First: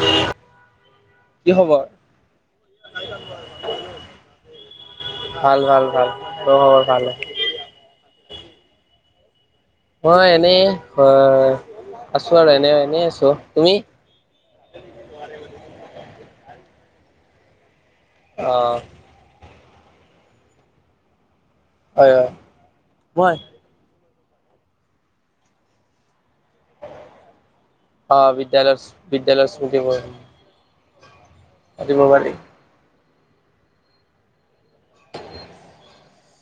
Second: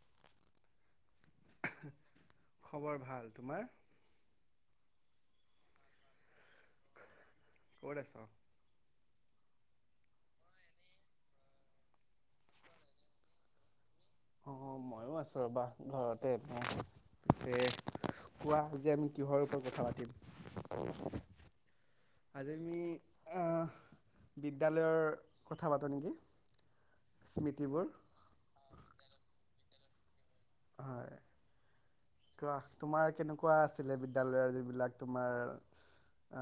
তিতি উ খবৰ ভাল তোমাৰ ভাল ভাল ভাল খবৰ ভাল ঘৰত আছা মই এনে ঘ আছো আৰু এনে এনে আছো তুমি অ মইযো আছো ৰবা ঘৰত টে চে অ কোৱা যে আজি কিহৰ ওপৰত কথা পাতিম হয় হয়। আজি আমি। মই অহ বিদ্যালয়ৰ কথা পাতো নেকি? স্মৃতিবোৰ অ বিদ্যালয় বিদ্যালয়। দিব। কাহ তোমাৰ। কেনেকুৱা আছিলে বিদ্য়ালয়ৰ যিবিলাক তোমাৰ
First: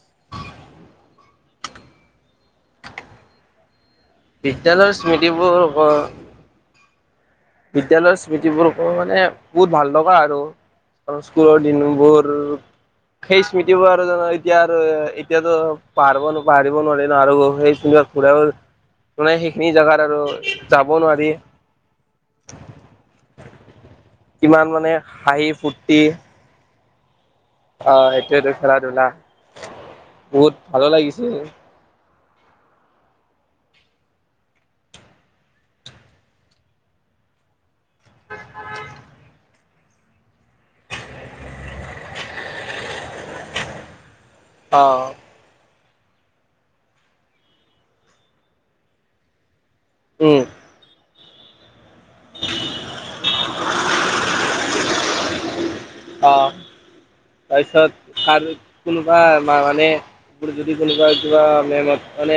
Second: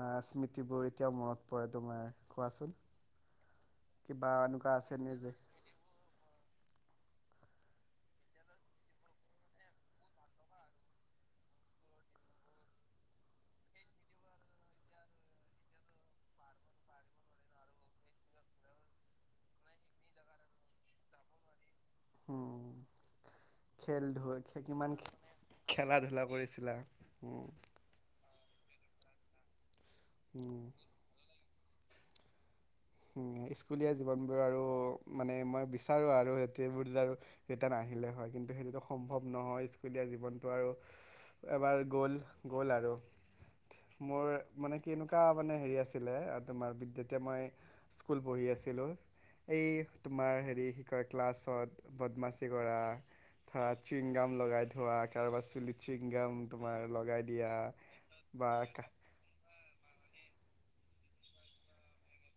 আহ স্মৃতিবোৰ এতিয়াও মনত পৰে তোমাৰ কোৱাচোন? কিবা এনেকুৱা বিদ্যালয়ৰ আছেনে যে স্মৃতিবোৰ। বিদ্যায়লয়ৰ স্মৃতিবোৰ মানে বহুত ভাল লগা আৰু স্কুলৰ দিনবোৰ সেই স্মৃতিবোৰ আৰু জানো এতিয়া আৰু এতিয়াতো পাহব পাহৰিব নোৱাৰি ন আৰু সেই স্মৃতি ঘূৰা মানে সেইখিনি জেগাত আৰু যাব নোৱাৰি। উম খেল ধৈ মানে কিমান হাঁহি খেলা ফূৰ্তি ধূলা কৰিছিলা। উম। অ এটোয়া দু খেলটোল। বহুত উম ভালো লাগিছে। উ স্কুলীয়া জীৱন বোৰ আৰু মানে মই বিচাৰো আৰু সেইবোৰ যে আৰু। নাহিলে হয় কিন্তু সেইটোতো সম্ভৱ নহয়। দিয় জীৱনটো আৰু এবাৰ গ'ল গ'ল আৰু। মোৰ মানে অ কেনেকুৱা মানে হেৰি আছে। ছিলে আৰু তোমাৰ বি যেতিয়া মই। স্কুল পঢ়ি আছিলোঁ। এই তোমাৰ উম হেৰি শিক্ষক। ক্লাছত বদমাচি কৰা, ধৰা চুইংগাম লগাই [unintelligible] কাৰোবাৰ চুলিত অ, চুইংগাম তোমাৰ লগাই দিয়া তাৰপিছত আৰ বা কা- কোনোবা মানে বুলো যদি কোনোবা কিবা মেমক মানে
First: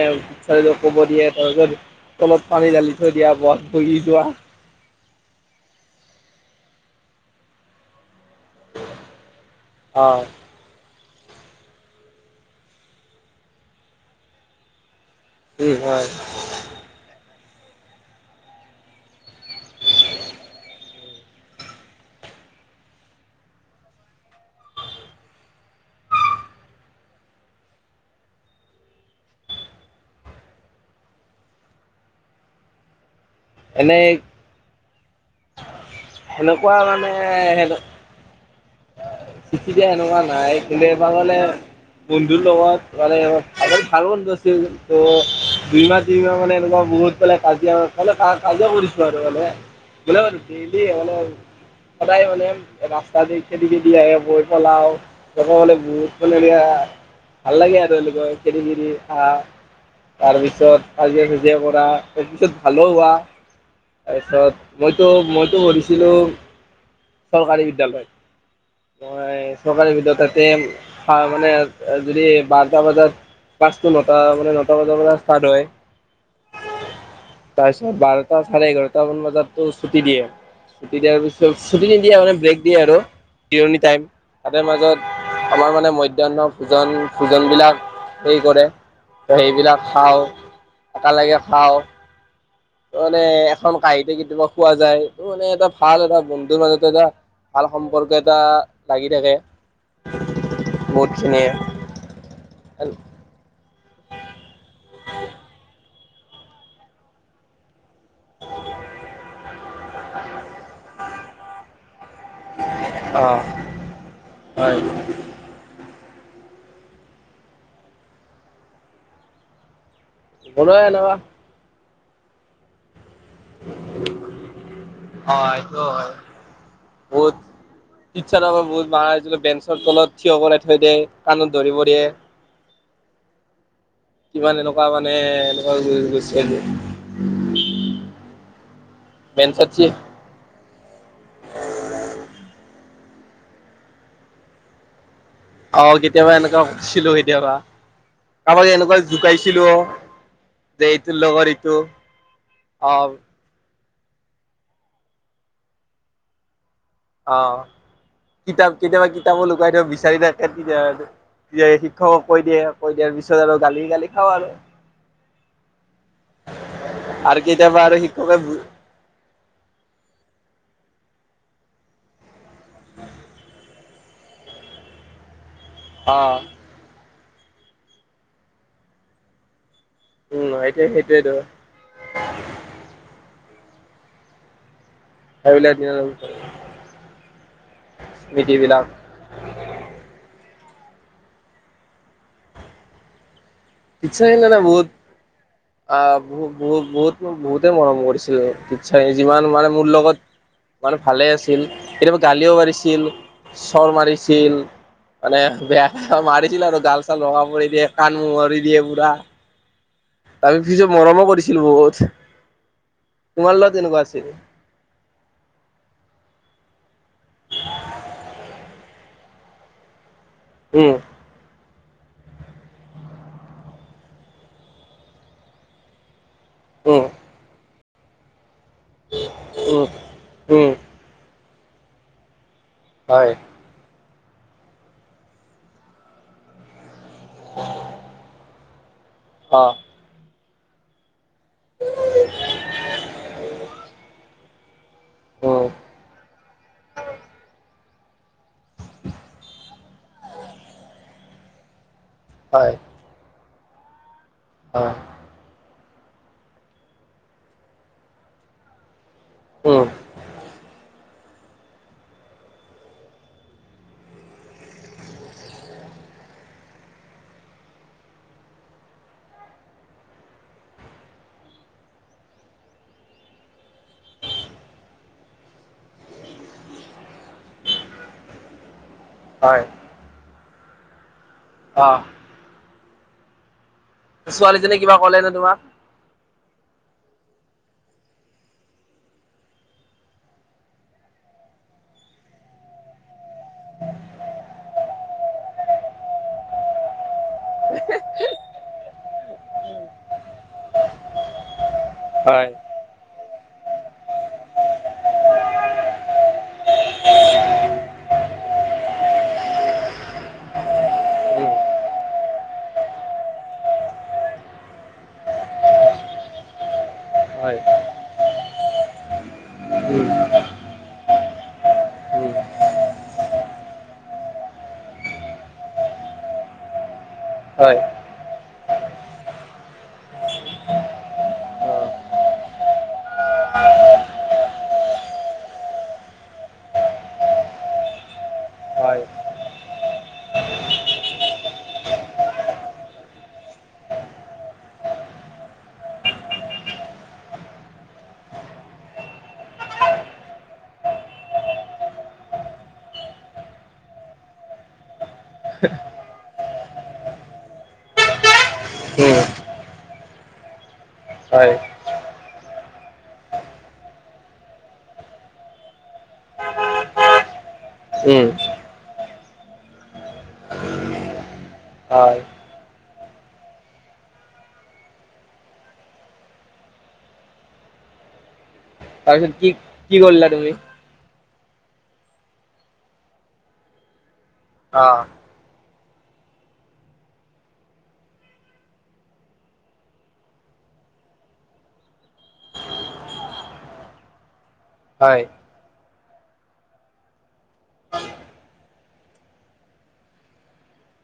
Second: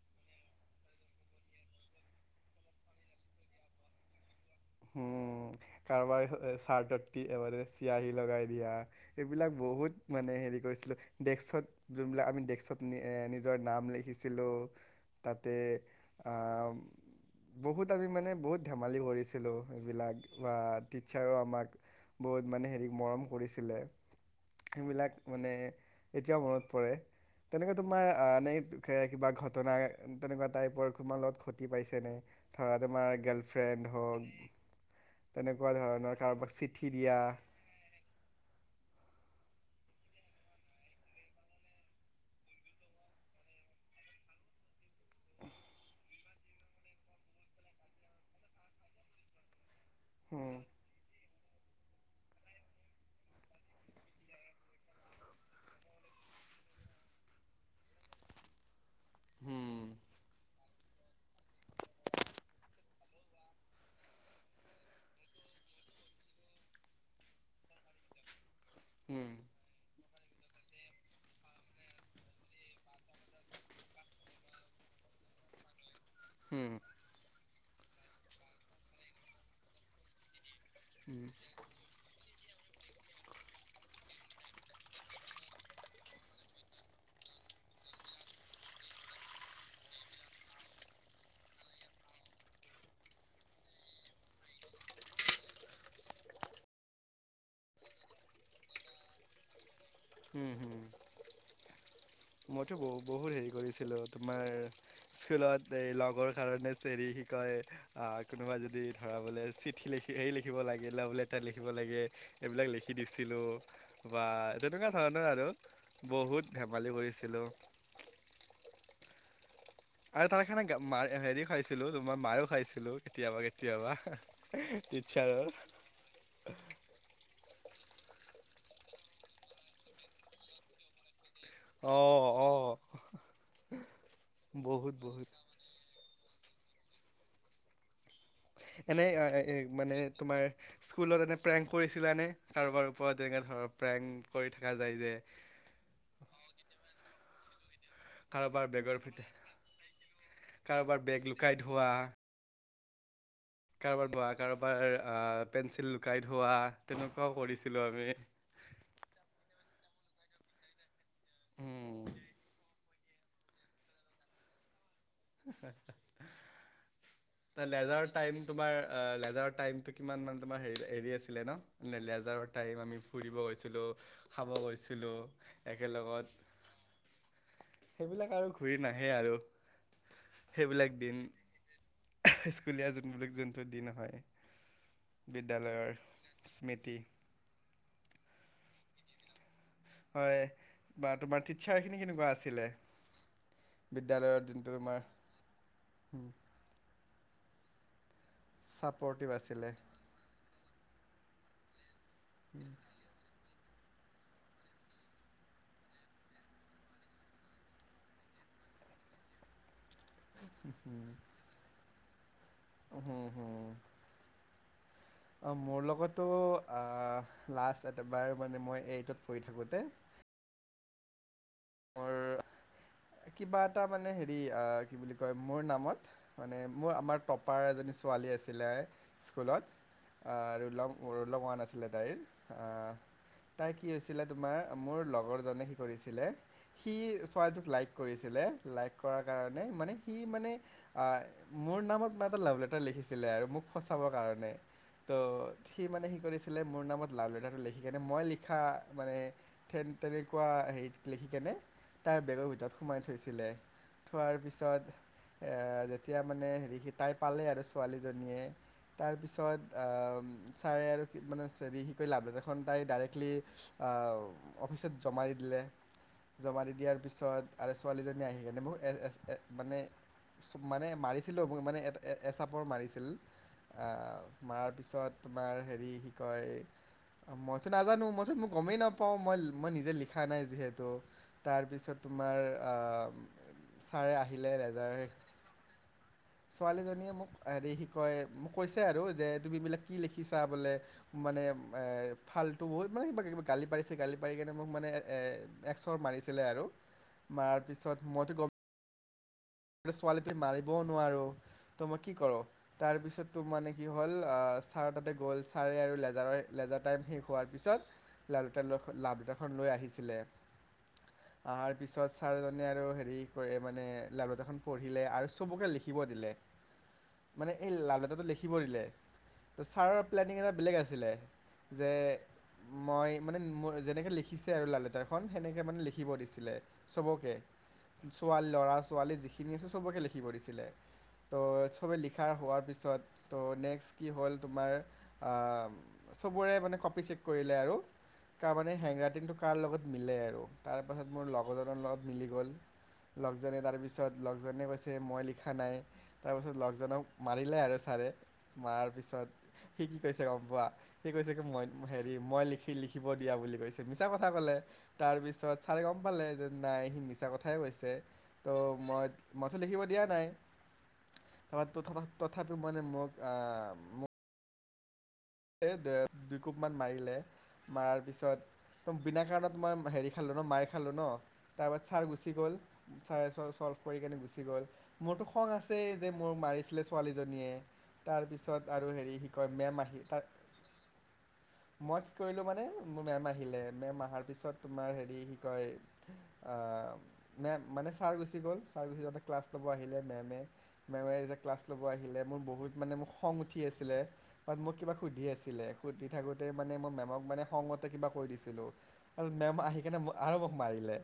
ক'ব দিয়ে তাৰপিছত তলত পানী ঢালি থৈ দিয়া বত বহি যোৱা। উম, কাৰোবাৰ চাৰ্ট [unintelligible] চিয়াহী লগাই দিয়া, এইবিলাক বহুত অ মানে হেৰি কৰিছিলো ডেক্সত, জোনবিলাক আমি ডেক্সত নি নিজৰ নাম লিখিছিলোঁ। তাতে, উম হয় অম। বহুত আমি মানে বহুত ধেমালি কৰিছ [unintelligible] বা টিচাৰো আমাক, বহুত মানে হেৰি মৰম কৰিছিলে। সেইবিলাক মানে এতিয়াও মনত পৰে, তেনেকে তোমাৰ এ [unintelligible] দুখেৰেই কিবা ঘটনা তেনেকুৱা টাইপৰ তোমাৰ লগত ঘটি পাইছেনে, ধৰা তোমাৰ গে ফ্ৰেণ্ড এনে হওঁক তেনেকুৱা ধৰণৰ কাৰোবাক সেনেকুৱা চিঠি দিয়া। মানে চিঠি দিয়া সনেকুৱা নাই কিন্তু এবাৰ ক'লে, বন্ধুৰ লগত মানে ভাল বন্ধু আছিল, ত দুই মাহ তিনিমাহ মানে এনেকুৱা বহুত কাজিয়া কাজিয়া কৰিছিলো আৰু মানে। [unintelligible] উম সদায় মানে ৰাস্তা দি [unintelligible] আহে মই পেলাওঁ। লগৰ হ'লে বহুত [unintelligible] ভাল লাগে আৰু এনেকৈ খেদি খদি আ, হুম তাৰপিছত কাজিয়া চাজিয়া কৰা, তাৰপিছত ভালো হোৱা, তাৰপিছত মইতো মইতো পঢ়িছিলোঁ চৰকাৰী বিদ্যালয়ত। উম মই চৰকাৰী [unintelligible] তাতে, হা মানে যদি বাৰটা বজাত ক্লাছটো নটা মানে নটা বজাৰ পৰা ষ্টাৰ্ট হয়। হুম তাৰপিছত বাৰটা চাৰে এঘাৰটা মান বজাতো ছুটি দিয়ে। ছুটি দিয়াৰ উম পিছত, ছুটি নিদিয়ে মানে ব্ৰেক [unintelligible] জিৰণি টাইম, তাতে মাজত, আমাৰ মানে মধ্যাহ্ন ভোজন ভোজন বিলাক হেই কৰে, সেইবিলাক খাওঁ, একেলগে খাওঁ। ত মানে, এখন কাঁহিতে কেতিয়াবা খোৱা যায়, ত মানে এটা ভাল এটা বন্ধুৰ মাজত এটা ভাল সম্পৰ্ক এট [unintelligible] লাগি থাকে। উম হুম বহুতখিনিয়ে। মইতো বহু হেৰি কৰিছো [unintelligible] তোমাৰ, স্কুলত যে লগ [unintelligible] কাৰণে চেৰি শিকাই। অ, কোনোবা যদি ধৰা বলে চিট লিখি হেৰি লিখিব লাগে, লাভ লেটাৰ লিখিব লাগে। এইবিলাক লিখি দিছিলো, হয় বা তেনেকুৱা ধৰণৰ আৰু। বহুত ধেমালি কৰিছে [unintelligible] আৰু তাৰ কাৰণে গা বনোৱা মাৰ এনেকুৱা হেৰি খাইছ ছিলো, মাৰো খাইছিলো। কেতিয়াবা কেতিয়াবা ইচছা অ টিছাৰ পৰা বহুত মাৰ খাইছিলো বেঞ্চৰ তলত থিয় কৰাই থৈ দিয়ে কাণত ধৰিব দিয়ে অঁ অঁ কিমান এনেকুৱা বহুত মানে বহুত এনেকুৱা গৈছে এনেই মানে তোমাৰ স্কুলত এনে প্ৰেং কৰিছিলানে কাৰোবাৰ ওপৰত তেনেকে ধৰ প্ৰেং কৰি থকা যায় যে অহ কেতিয়াবা এনেকুৱা কৰিছিলো কেতিয়াবা কাৰোবাৰ কাৰোবাক বেগৰ এনেকুৱা ভিতৰত জোকাইছিলো যে কাৰোবাৰ এইটোৰ বেগ লগত লুকাই ইটো থোৱা অহ কাৰোবাৰ ধোৱা কাৰোবাৰ পেঞ্চিল লুকাই ধোৱা অ কিতাপ কেতিয়াবা কিতাপো লুকোৱাই বাইদেউ বিচাৰি দি উম, শিক্ষকক কৈ দিয়ে কৈ দিয়াৰ পিছত আৰু গালি গালি খাওঁ আৰু আৰু কেতিয়াবা আৰু লেজাৰ শিক্ষকে টাইম তোমাৰ লেজাৰ টাইম টো কিমান মান তোমাৰ হেৰি হেৰি আছিলে ন লেজাৰ টাইম আমি ফুৰিব গৈছিলোঁ খাব গৈছিলোঁ অ একেলগত সেইবিলাক আৰু ঘূৰি নাহে আৰু উম সেইটোয়ে সেইবিলাক দিন সেইটোয়েতো স্কুলীয়া জীৱনটোক যেন টো দিন হয় সেইবিলাক বিদ্যালয়ৰ স্মৃতি স্মৃতি বিলাক হয় বা তোমাৰ টিছাৰ খিনি কেনেকোৱা আছিলে পিছা হ বিদ্যালয়ত ন ন যোনটো বহুত তোমাৰ অ বুত বহুত মোক বহুতে মৰম কৰিছে টিছাৰে ছাপৰ্টিভ যিমান মানে আছিলে মোৰ লগত মানে ভালে আছিল কেতিয়াবা গালিও পাৰিছিল চৰ মাৰিছিল মানে বেয়া মাৰিছিল আৰু গাল চাল ৰঙা কৰি দিয়ে কাণ মোহাৰি দিয়ে পুৰা আৰু পিছে মৰমো কৰিছিল বহুত হম হম তোমাৰ হুম লগত তেনেকুৱা আছিল অহ মোৰ লগতো আহ লাষ্ট এবাৰ মানে মই এইটত পঢ়ি থাকোঁতে উম মোৰ কিবা এটা মানে হেৰি আহ কি বুলি কয় মোৰ নামত মানে মোৰ উম আমাৰ টপাৰ এজনী ছোৱালী আছে। আছিলে স্কুলত উম আৰু উম ৰোল নং ওঁৱান আছিল আছিলে তাইৰ হয় আহ তাই কি হৈছে ছিলে তোমাৰ মোৰ লগৰজনে হেই কৰিছিলে সি ছোৱালীটোক লাইক কৰিছিলে লাইক কৰাৰ অ কাৰণে মানে সি মানে অ মোৰ নামত মানে এটা লাভ লেটাৰ লিখিছিলে আৰু মোক ফচাবৰ কাৰণে উম ত' সি মানে সি কৰিছিলে মোৰ নামত লাভ লেটাৰটো লিখি কেনে মই লিখা মানে তেনে তেনেকোৱা হেৰিত লিখিকিনে তাইৰ বেগৰ হয় ভিতৰত সোমাই থৈছিলে থোৱাৰ পিছত হয় এ, এতিয়া মানে হেৰি সি, তাই পালে আৰু ছোৱালীজনীয়ে। তাৰপিছত উম আহ, ছাৰে আৰু মানে চেৰি সি কৰি লাভ দেখোন তাই ডাইৰেক্টলি আঁ অফিচত জমাই দি দিলে। জমা দি দিয়াৰ পিছত আৰে ছোৱালীজনী আহি কেনে মোক এ, মানে -মানে মাৰিছিলেও মোক মানে এচাপৰ মাৰিছিল আহ, মাৰাৰ পিছত তোমাৰ হেৰি কি কয়, মইতো নাজানো মইতো মোক গমেই নাপাওঁ, পাও মই হয় মই নিজে লিখা নাই।, দিলে। টো, অ তাৰপিছত তোমাৰ আ ছাৰে আহিলে ছোৱালীজনী লেজাৰ কিবা শেষ, ক'লে নে তোমাক ছোৱালীজনীয়ে মোক, হেৰি কি কয় মোক কৈছে আৰু যে তুমি এইবিলাক কি লিখিছা বোলে মানে এ, ফাল্টো বহুত মানে কিবা -কিবি গালি পাৰিছে গালি পাৰি কিনে মোক মানে এ, একচৰ মাৰিছিলে আৰু মাৰাৰ পিছত মইতো গম, এইপিনে ছোৱালীটোক মাৰিবও নোৱাৰো তো মই কি কৰোঁ হয় তাৰপিছত টো মানে কি হ'ল আহ, ছাৰ তাতে গ'ল ছাৰে আৰু লেজাৰ, লেজাৰ টাইম শেষ হোৱাৰ পিছত লাল, লাভ লেটাৰখন লৈ আহিছিলে। উম। আহাৰ পিছত ছাৰ জনে আৰু হেৰি কৰে মানে লাভ লেটাৰখন পঢ়িলে আৰু চবকে লিখিব দিলে মানে হয় এ, লাভ লেটাৰটো লিখিব দিলে তো, ছাৰৰ উম প্লেনিং এটা বেলেগ আছিলে যে, উম মই মানে মই যেনেকে লিখিছে আৰু লাভ লেটাৰখন সেনেক মানে লিখিব দিছিলে চবকে হয় ছোৱালী, ল'ৰা- ছোৱালী যিখি, যিখিনি আছে চবকে লিখিব দিছিলে। ত' অ চবে লিখা হোৱাৰ পিছত ত' নেক্সট কি হ'ল তোমাৰ আহ, চবৰে মানে কপি চেক কৰিলে আৰু কাৰ মানে হয় হেণ্ডৰাইটিংটো কাৰ লগত মিলে, আৰু তাৰপাছত মোৰ লগজনৰ লগত মিলি গ'ল। লগজনে তাৰপিছত, ত লগজনে কৈছে মই লিখা নাই তাৰপিছত লগজনক মাৰিলে আৰু ছাৰে। মাৰাৰ পিছত সি কি কৈছে গম পোৱা সি কৈছে কি মই হেৰি মই লিখি লিখিব দিয়া বুলি কৈছে, মিছা কথা ক'লে তাৰপিছত ছাৰে গম পালে যে নাই সি মিছা কথাই কৈছে ত', মই, উম মইতো লিখিব দিয়া নাই। হয় [unintelligible] তথাপি মানে মোক আ, মোক, দুই কোপ মান মাৰিলে, মাৰাৰ উম পিছত বিনা কাৰণত মই হেৰি খালো ন', মাইৰ খালো ন', তাৰপিছত ছাৰ হয় গুচি গ'ল, ছাৰে চল্ভ কৰি কিনে গুচি গ'ল। মোৰতো খং আছেই যে, মোক মাৰিছিলে ছোৱালীজনীয়ে তাৰপিছত, আৰু হেৰি তাৰপিছত কয় কি মেম আহি কি তাৰ কৰলা তুমি? মই কি কৰিলোঁ মানে, মেম আহিলে, মেম আহাৰ পিছত অ তোমাৰ হেৰী কি কয়, আ, মে'ম, মানে ছাৰ গুচি গল, ছাৰ গুচি যাওঁতে ক্লাছ লব আহিলে মেমে, মেমে যে ক্লাছ লব আহিলে, মোৰ বহুত মানে খং উঠি আছিলে কাৰণ মোৰ, হয় সুধি আছিলে। সুধি থাকোতে মানে মই মে'মক মানে খঙতে কিবা কৈ দিছিলো আৰু মে'ম আহি কেনে আৰু মোক মাৰিলে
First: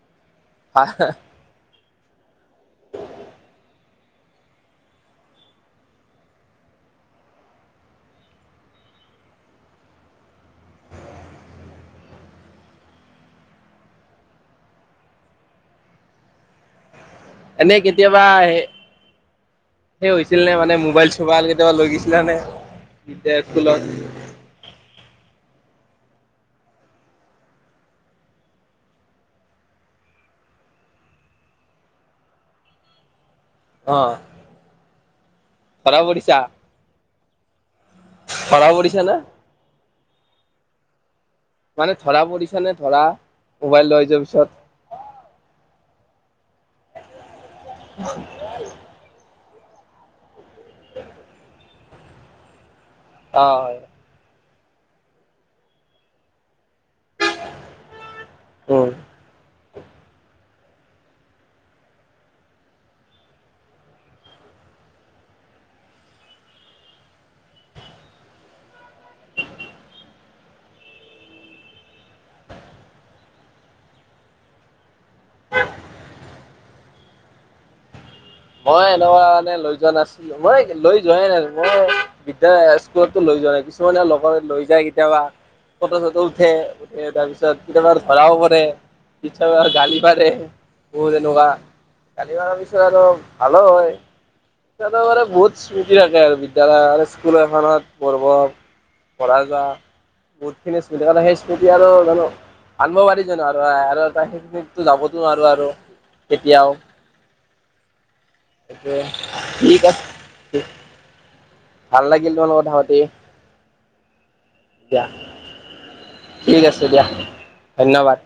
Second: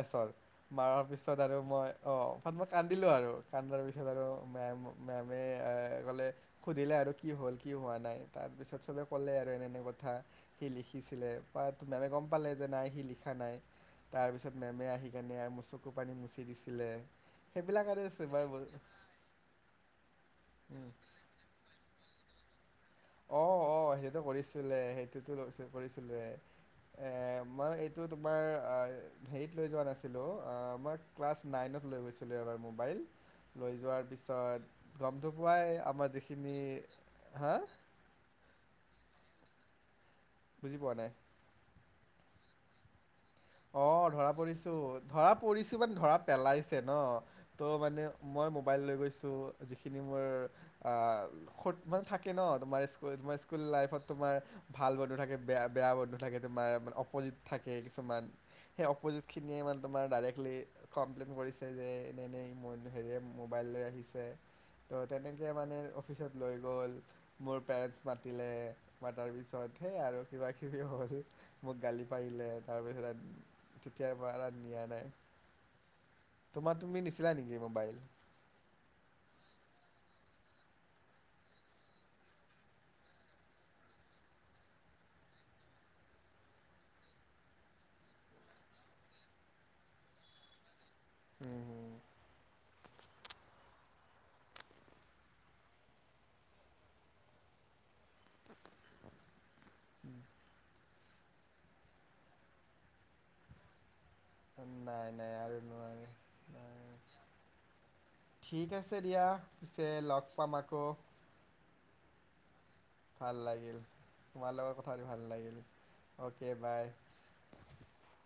এচৰ। মাৰাৰ পিছত আৰু মই, অহ, মই কান্দিলো আৰু কান্দাৰ পিছত আৰু মে'ম, মেমে কলে সুধিলে আৰু কি হ'ল কি হোৱা নাই? তাৰপিছত চবে ক'লে আৰু এনে এনে কথা সি লিখিছিলে বা মে'মে গম পালে যে নাই সি লিখা নাই তাৰপিছত মে'মে আহি কেনে মোৰ চকু পানী মুচি দিছিলে। এনেই সেইবিলাক আৰু কেতিয়াবা চুবাৰ উম। সেই হৈছিল নে মানে মোবাইল -চোবাইল কেতিয়াবা লৈ গেচিলা নে? তেতিয়া স্কুলত অহ-অহ সেইটো কৰিছিলে, হেই এইটো - টো লগ - চগে কৰিছিলে, এ, মই এইটো তোমাৰ আ, হেৰিত লৈ যোৱা নাছিলোঁ, আ, বট ক্লাছ নাইনত লৈ গৈছিলোঁ এবাৰ মোবাইল। লৈ অ যোৱাৰ পিছত, গমটো, পুৱাই ধৰা আমাৰ পৰিছা যিখিনি হা, ধৰা পৰিছা না? বুজি পোৱা নাই? মানে ধৰা পৰিছা নে ধৰা? মোবাইল লৈ অঁ যোৱাৰ ধৰা পিছত পৰিছো ধৰা পৰিছো মানে ধৰা পেলাইছে ন ত' মানে মই মোবাইল লৈ গৈছোঁ যিখিনি মোৰ আহ স মানে থাকে ন তোমাৰ তোমাৰ অ স্কুল হয় লাইফত তোমাৰ ভাল বন্ধু থাকে বেয়া বেয়া বন্ধু থাকে তোমাৰ মানে অপজিত থাকে কিছুমান সেই উম অপজিত খিনিয়ে ইমান তোমাৰ ডাইৰেক্টলি কমপ্লেইন কৰিছে যে এনেই মোৰ হেৰিয়ে মোবাইল লৈ আহিছে তো তেনেকৈ মানে অফিচত লৈ গ'ল মোৰ পেৰেণ্টছ মাতিলে ম তাৰ পিছত সেই আৰু কিবা কিবি হ'ল মোক গালি পাৰিলে তাৰপিছত তেতিয়াৰ পৰা ত নিয়া নাই তোমাৰ তুমি নিছিলা নেকি মোবাইল মই এইতুকাৰণে লৈ যোৱা নাছিলো মই লৈ যোৱাইে নাই মই বিদ্যা স্কুলো লৈ যোৱা নাই কিছুমানে লগৰ লৈ যায় কেতিয়াবা ফটো চটো উঠে উঠে তাৰ পিছত কেতিয়াবা ধৰাও পৰে কেয়াবা গালিও পাৰে বহুত তেনেকুৱা উম কালিবাৰৰ পিছত আৰু ভালো নহয় মানে বহুত স্মৃতি থাকে আৰু বিদ্যালয় স্কুল এখনত পঢ়িব পঢ়া যোৱা হুম। বহুতখিনি স্মৃতি থ সেই স্মৃতি আৰু জানো আনিব পাৰি জানো আৰু আৰু এটা নাই যাবতো নাই নোৱাৰো আৰু নোৱাৰে কেতিয়াও নাই। ঠিক আছে সেইটোৱে দিয়া ঠিক পিছে লগ পাম আছে আকৌ ভাল লাগিল ত লগত পাতি ভাল লাগিল তোমাৰ লগত কথা দিয়া পাতি ভাল লাগিল অ'কে ঠিক আছে দিয়া বাই ধন্যবাদ।